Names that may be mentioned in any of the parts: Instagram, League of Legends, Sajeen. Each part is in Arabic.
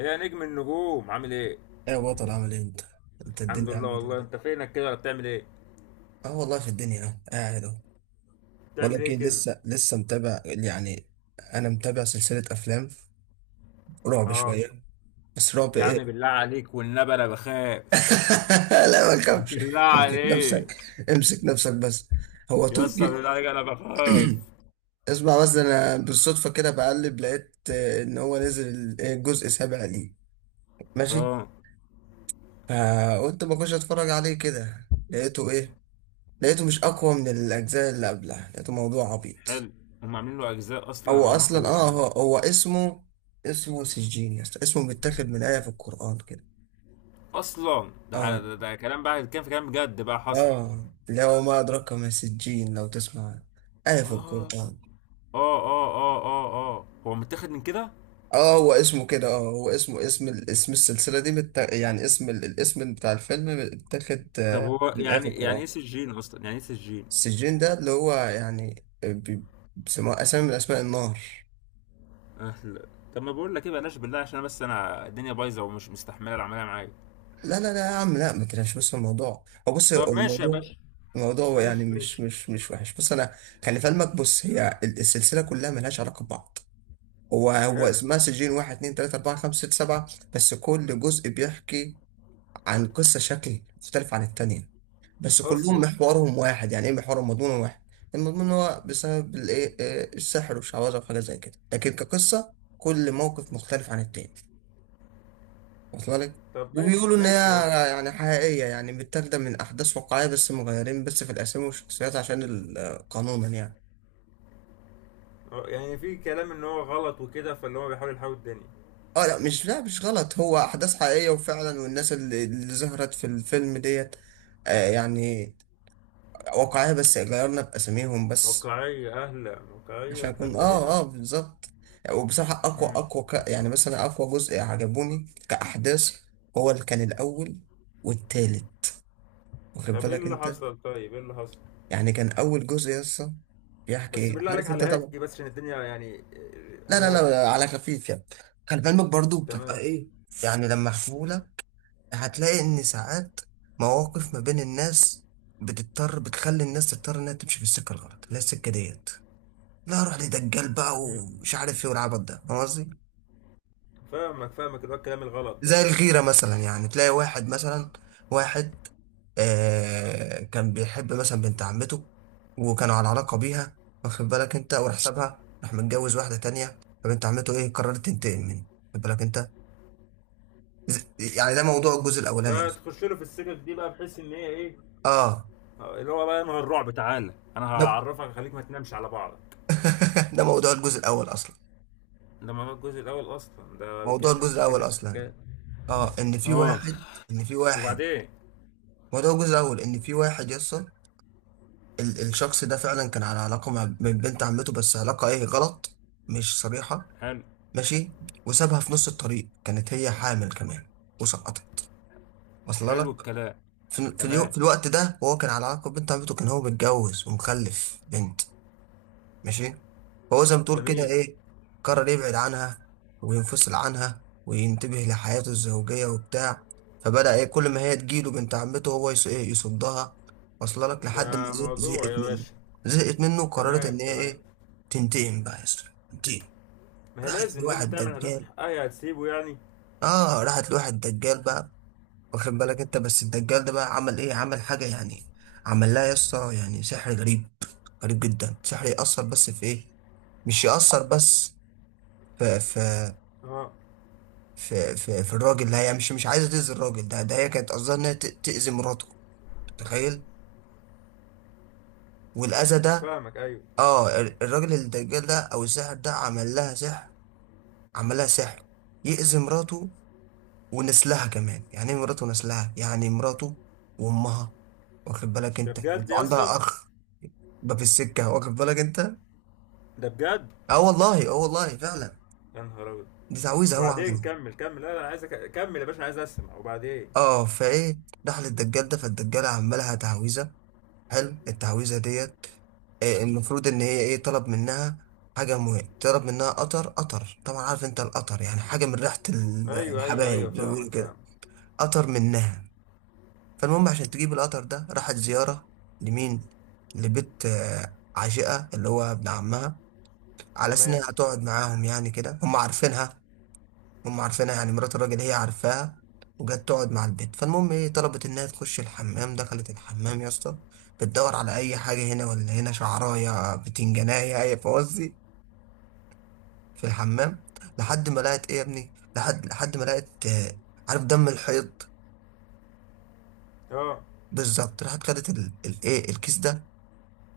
ايه يا نجم النجوم عامل ايه؟ ايه يا بطل عامل ايه انت؟ انت الحمد الدنيا لله، عامل والله ايه؟ انت فينك كده ولا بتعمل ايه؟ اه والله في الدنيا اهو قاعد اهو. بقول بتعمل لك ايه ايه، كده؟ لسه متابع يعني. انا متابع سلسلة افلام رعب اه. شوية. بس رعب يا عم ايه؟ بالله عليك والنبي انا بخاف. لا ما تخافش. بالله امسك عليك. نفسك، امسك نفسك بس. هو يا اسطى تركي. بالله عليك انا بخاف. اسمع بس، انا بالصدفة كده بقلب لقيت ان هو نزل الجزء السابع ليه. ماشي؟ اه. فقلت ما اخش اتفرج عليه كده لقيته ايه؟ لقيته مش اقوى من الاجزاء اللي قبلها، لقيته موضوع عبيط. حلو. هم عاملين له اجزاء اصلا؟ هو اللهم اصلا صل على اه هو, النبي. هو اسمه، اسمه سجين يا اسطى. اسمه متاخد من آية في القرآن كده. اصلا ده اه، ده كلام بقى، كان في كلام بجد بقى حصل. اه اللي هو ما أدراك ما سجين لو تسمع، آية في اه القرآن. اه اه اه اه. اه، هو متاخد من كده. اه هو اسمه كده، اه هو اسمه اسم السلسلة دي يعني الاسم بتاع الفيلم متاخد طب هو من آية في يعني، يعني القرآن. ايه سجين اصلا يعني ايه سجين؟ السجين ده اللي هو يعني بيسموه أسامي من أسماء النار. أهلا. طب ما بقول لك ايه، بلاش بالله، عشان بس انا الدنيا بايظه ومش مستحمله العمليه معايا. لا لا لا يا عم، لا ما تلاش، بس الموضوع هو، بص هو طب ماشي يا الموضوع، باشا. الموضوع يعني ماشي مش ماشي. مش مش وحش. بص انا، خلي في علمك، بص السلسله كلها ملهاش علاقه ببعض. هو حلو. اسمها سجين، واحد اتنين تلاته اربعه خمسه سته سبعه. بس كل جزء بيحكي عن قصه شكل مختلف عن التانيه، بس كلهم اصله. محورهم واحد. يعني ايه محورهم؟ مضمون واحد. المضمون هو بسبب الايه آه، السحر والشعوذه وحاجات زي كده، لكن كقصه كل موقف مختلف عن التاني. واصله لك. طب ماشي وبيقولوا ان هي ماشي يا أخي. يعني حقيقيه، يعني متاخده من احداث واقعيه، بس مغيرين بس في الاسامي والشخصيات عشان قانونا يعني. أه، يعني في كلام ان هو غلط وكده، فاللي هو بيحاول يحاول الدنيا. اه لا، مش، لا مش غلط، هو احداث حقيقيه وفعلا، والناس اللي ظهرت في الفيلم ديت يعني واقعيه، بس غيرنا باساميهم بس واقعية، اهلا، واقعية، عشان احنا يكون ابتدينا. اه بالظبط. وبصراحه امم يعني مثلا اقوى جزء عجبوني كاحداث هو اللي كان الاول والتالت، واخد طب ايه بالك اللي انت. حصل؟ طيب ايه اللي حصل؟ يعني كان اول جزء يسطا بيحكي بس ايه، بالله عليك عارف انت على طبعا. الهادي، بس عشان الدنيا يعني، لا على الهادي. لا لا، على خفيف يعني. خلي بالك برضو بتبقى تمام. ايه يعني لما احكيهولك. هتلاقي ان ساعات مواقف ما بين الناس بتضطر، بتخلي الناس تضطر انها تمشي في السكه الغلط اللي هي السكه ديت. لا روح لدجال بقى، امم ومش عارف ايه والعبط ده، فاهم قصدي؟ فاهمك فاهمك، اللي هو الكلام الغلط ده. زي الغيرة مثلا، يعني تلاقي واحد مثلا، واحد آه كان بيحب مثلا بنت عمته، وكانوا على علاقة بيها واخد بالك انت، وراح سابها، راح متجوز واحدة تانية، فبنت عمته ايه؟ قررت تنتقم منه، واخد بالك انت. ز- يعني ده موضوع الجزء الأولاني أصلا. فتخش له في السكك دي بقى بحيث ان هي ايه؟ اه اللي هو بقى نوع الرعب، تعالى انا ده هعرفك خليك ما تنامش على بعضك. ده موضوع الجزء الأول أصلا. ده ما هو الجزء الاول اصلا، ده موضوع الكنز دي الجزء الأول بتتكلم في أصلا، حكايات. اه إن في اخ. واحد، إن في واحد، وبعدين؟ موضوع الجزء الأول إن في واحد يصل. الشخص ده فعلا كان على علاقة مع من بنت عمته، بس علاقة ايه؟ غلط، مش صريحة. حلو. ماشي. وسابها في نص الطريق، كانت هي حامل كمان، وسقطت. وصل حلو لك؟ الكلام. تمام. في الوقت ده وهو كان على علاقة ببنت عمته، كان هو متجوز ومخلف بنت. ماشي. فهو زي ما تقول كده جميل. ايه، قرر يبعد عنها، وينفصل عنها وينتبه لحياته الزوجية وبتاع. فبدأ ايه، كل ما هي تجيله بنت عمته هو يص- إيه يصدها. وصل لك. لحد ما ده موضوع زهقت يا منه، باشا. زهقت منه وقررت تمام ان هي تمام. ايه، تنتقم بقى يا اسطى، تنتقم. ما هي راحت لازم لازم لواحد تعمل، هتاخد دجال. حقها يا هتسيبه يعني؟ اه راحت لواحد دجال بقى، واخد بالك انت. بس الدجال ده بقى عمل ايه؟ عمل حاجه يعني، عمل لها يا اسطى يعني سحر غريب، غريب جدا. سحر يأثر بس في ايه؟ مش يأثر بس في في اه. في الراجل ده، هي مش عايزه تأذي الراجل ده. ده هي كانت قصدها انها تأذي مراته. تخيل. والأذى ده، فاهمك، ايوه. اه الراجل الدجال ده او الساحر ده عمل لها سحر، عمل لها سحر يأذي مراته ونسلها كمان. يعني ايه مراته ونسلها؟ يعني مراته وامها، واخد بالك ده انت، بجد يا اسطى. وعندها اخ. بقى في السكه واخد بالك انت. ده بجد. اه والله، اه والله فعلا. يا نهار ابيض. دي تعويذه هو عملها. وبعدين كمل كمل، لا انا عايز كمل يا باشا أنا عايز اسمع، وبعدين؟ اه فايه دخل الدجال ده، فالدجال عمل لها تعويذه، حلو. التعويذه ديت المفروض ان هي ايه، طلب منها حاجه مهمه، طلب منها قطر. قطر طبعا عارف انت، القطر يعني حاجه من ريحه ايوه ايوه ايوه، الحبايب زي ما فاهمك بيقولوا فاهمك. كده. قطر منها. فالمهم عشان تجيب القطر ده راحت زياره لمين؟ لبيت عشيقه اللي هو ابن عمها، على اساس تمام. انها هتقعد معاهم يعني كده، هم عارفينها. هم عارفينها يعني مرات الراجل هي عارفاها. وجت تقعد مع البيت، فالمهم ايه، طلبت انها تخش الحمام. دخلت الحمام يا اسطى بتدور على اي حاجه، هنا ولا هنا، شعرايه بتنجانيه اي فوزي في الحمام، لحد ما لقت ايه يا ابني، لحد ما لقت عارف دم الحيض. اه. بالظبط. راحت خدت ال- الايه الكيس ده،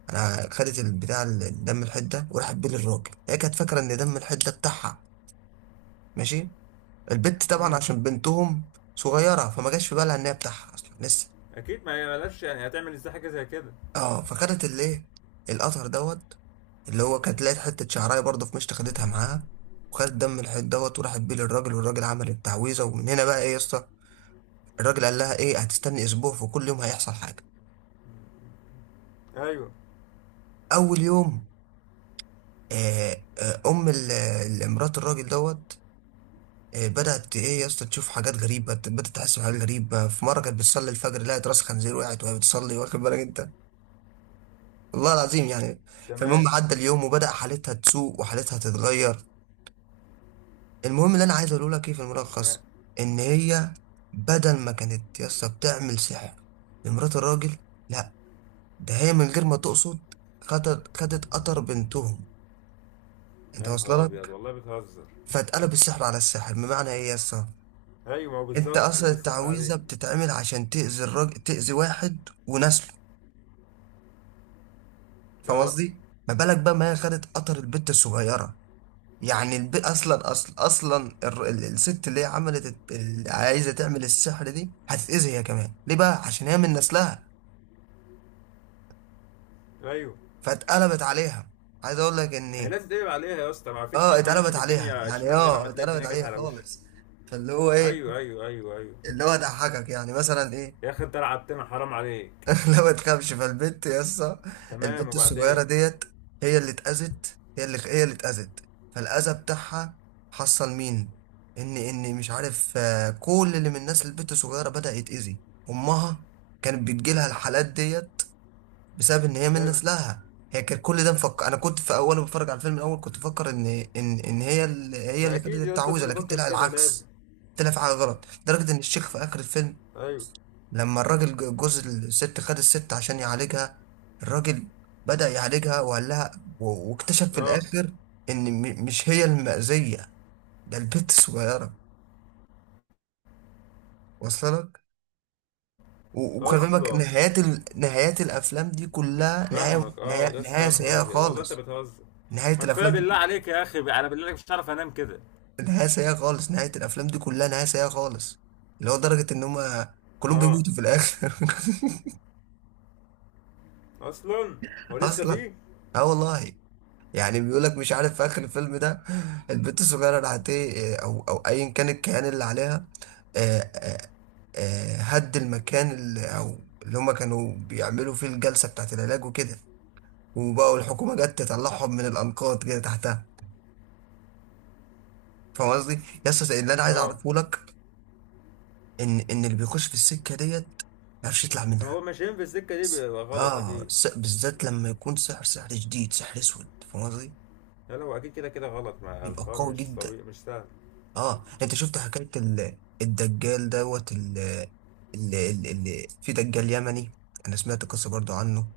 انا خدت دم الحيض ده، وراحت بيه للراجل. هي كانت فاكره ان دم الحيض ده بتاعها، ماشي؟ البت طبعا امم عشان بنتهم صغيره فما جاش في بالها ان هي بتاعها اصلا لسه. اكيد، ما هي بلاش يعني، هتعمل ازاي حاجه زي كده. اه فخدت الايه، القطر دوت، اللي هو كانت لقيت حته شعرايه برضه في مشط خدتها معاها، وخدت دم الحيط دوت وراحت بيه للراجل، والراجل عمل التعويذه. ومن هنا بقى ايه يا اسطى، الراجل قال لها ايه، هتستني اسبوع وكل يوم هيحصل حاجه. ايوه. اول يوم، مرات الراجل دوت بدات ايه يا اسطى تشوف حاجات غريبه، بدات تحس بحاجات غريبه. في مره كانت بتصلي الفجر لقت راس خنزير، وقعت وهي بتصلي، واخد بالك انت، والله العظيم يعني. فالمهم تمام عدى اليوم وبدأ حالتها تسوء وحالتها تتغير. المهم اللي انا عايز اقوله لك ايه، في تمام. الملخص، ان هي بدل ما كانت يسا بتعمل سحر لمرات الراجل، لا، ده هي من غير ما تقصد خدت قطر بنتهم. انت يا نهار واصله ابيض، لك. والله بتهزر. فاتقلب السحر على السحر، بمعنى ايه يسا، ايوه، ما هو انت بالظبط اصلا تقلب السحر التعويذه عليه. بتتعمل عشان تاذي الراجل، تاذي واحد ونسله، فاهم اه. قصدي؟ ما بالك بقى ما هي خدت قطر البت الصغيره. يعني الب... اصلا اصلا اصلا الر- ال- الست اللي هي عملت اللي عايزه تعمل السحر دي هتتاذي هي كمان. ليه بقى؟ عشان هي من نسلها، ايوه، فاتقلبت عليها. عايز اقول لك هي ان لازم تقلب عليها يا اسطى، ما فيش اه حد بيمشي اتقلبت في عليها، الدنيا يعني شمال غير اه لما تلاقي اتقلبت الدنيا جت عليها على وشه. خالص. فاللي هو ايه، ايوه ايوه ايوه ايوه. اللي هو ضحكك يعني مثلا ايه. يا اخي انت لعبتنا، حرام عليك. لا ما تخافش. فالبنت يا اسطى، تمام، البنت الصغيره وبعدين؟ ديت هي اللي اتاذت، هي اللي اتاذت. فالاذى بتاعها حصل مين، ان مش عارف كل اللي من الناس البنت الصغيره بدا يتاذي. امها كانت بتجيلها الحالات ديت بسبب ان هي من حلو. نسلها. هي كانت كل ده مفكر، انا كنت في اول بتفرج على الفيلم الاول كنت بفكر ان هي اللي هي ما اللي خدت اكيد يا اسطى لازم التعويذه، لكن تفكر طلع كده، لازم. العكس. طلع في حاجه غلط لدرجه ان الشيخ في اخر الفيلم، ايوه. لما الراجل جوز الست خد الست عشان يعالجها، الراجل بدأ يعالجها وقال لها، واكتشف في اه. الآخر إن مش هي المأذية، ده البت الصغيرة. واصلة لك. وخلي بالك اصلا. نهايات نهايات الأفلام دي كلها فاهمك، اه يا اسطى، نهاية يا نهار سيئة ابيض والله انت خالص. بتهزر. نهاية ما كفايه الأفلام دي بالله عليك يا اخي، انا بالله عليك مش عارف انام كده. نهاية سيئة خالص. نهاية الأفلام دي كلها نهاية سيئة خالص، اللي هو درجة إن هما كلهم اه. بيموتوا في الآخر. اصلا. هو لسه أصلا. فيه؟ اه والله. يعني بيقول لك مش عارف في اخر الفيلم ده البنت الصغيره راحت ايه، او ايا كان الكيان اللي عليها، آه، آه، هد المكان اللي او اللي هم كانوا بيعملوا فيه الجلسه بتاعت العلاج وكده، وبقوا الحكومه جت تطلعهم من الانقاض كده تحتها. فاهم قصدي؟ يس اللي انا عايز اه. اعرفه لك ان اللي بيخش في السكه ديت ما يعرفش يطلع هو منها. ماشيين في السكه دي بيبقى غلط اه اكيد. بالذات لما يكون سحر سحر شديد سحر اسود، فاهم قصدي؟ لا لا، هو اكيد كده كده غلط، ما يبقى الحوار قوي مش جدا. طبيعي مش سهل. اه انت شفت حكاية الدجال دوت، في دجال يمني. انا سمعت قصة برضو عنه،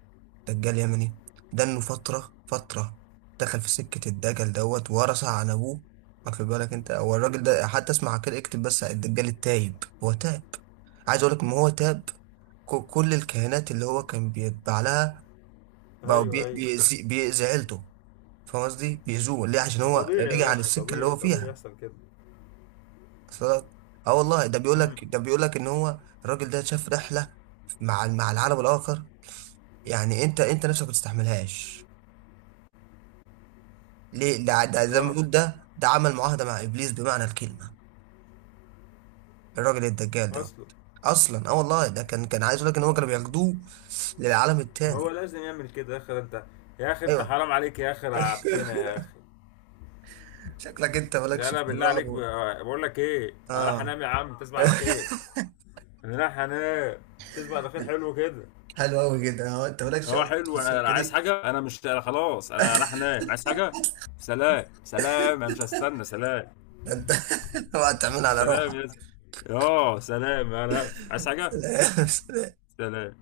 دجال يمني، ده انه فترة دخل في سكة الدجال دوت ورثها عن ابوه، واخد بالك انت. هو الراجل ده حتى اسمع كده اكتب بس، على الدجال التايب هو تاب. عايز اقول لك ان هو تاب. كل الكهنات اللي هو كان بيتبع لها بقوا ايوه ايوه. بيأذي عيلته. فاهم قصدي؟ بيأذوه ليه؟ عشان ما هو طبيعي يا رجع عن باشا، السكة اللي هو طبيعي طبيعي فيها. يحصل كده. صدق. اه والله، امم ده بيقول لك ان هو الراجل ده شاف رحله مع مع العالم الاخر. يعني انت، انت نفسك ما تستحملهاش ليه، ده زي ما اه. بيقول، ده عمل معاهده مع ابليس بمعنى الكلمه، الراجل الدجال ده. اصلا. اصلا اه والله، ده كان كان عايز يقول لك ان هو كانوا بياخدوه للعالم ما هو التاني. لازم يعمل كده يا اخي انت. يا اخي انت ايوه. حرام عليك يا اخي، رعبتنا يا اخي. شكلك انت لا مالكش لا، في بالله الرعب عليك، بقول لك ايه، انا راح اه انام يا عم، تصبح على خير. لا هنام. تصبح على خير، حلو كده. حلو قوي كده. اه انت مالكش اه اصلا في حلو، انا السكه عايز دي. حاجه، انا مش أنا خلاص انا راح انام، عايز حاجه. سلام سلام، انا مش هستنى، سلام. ده انت اوعى تعملها على سلام روحك. يا زلمة. اه سلام، انا هقفل. عايز حاجه. سلام. سلام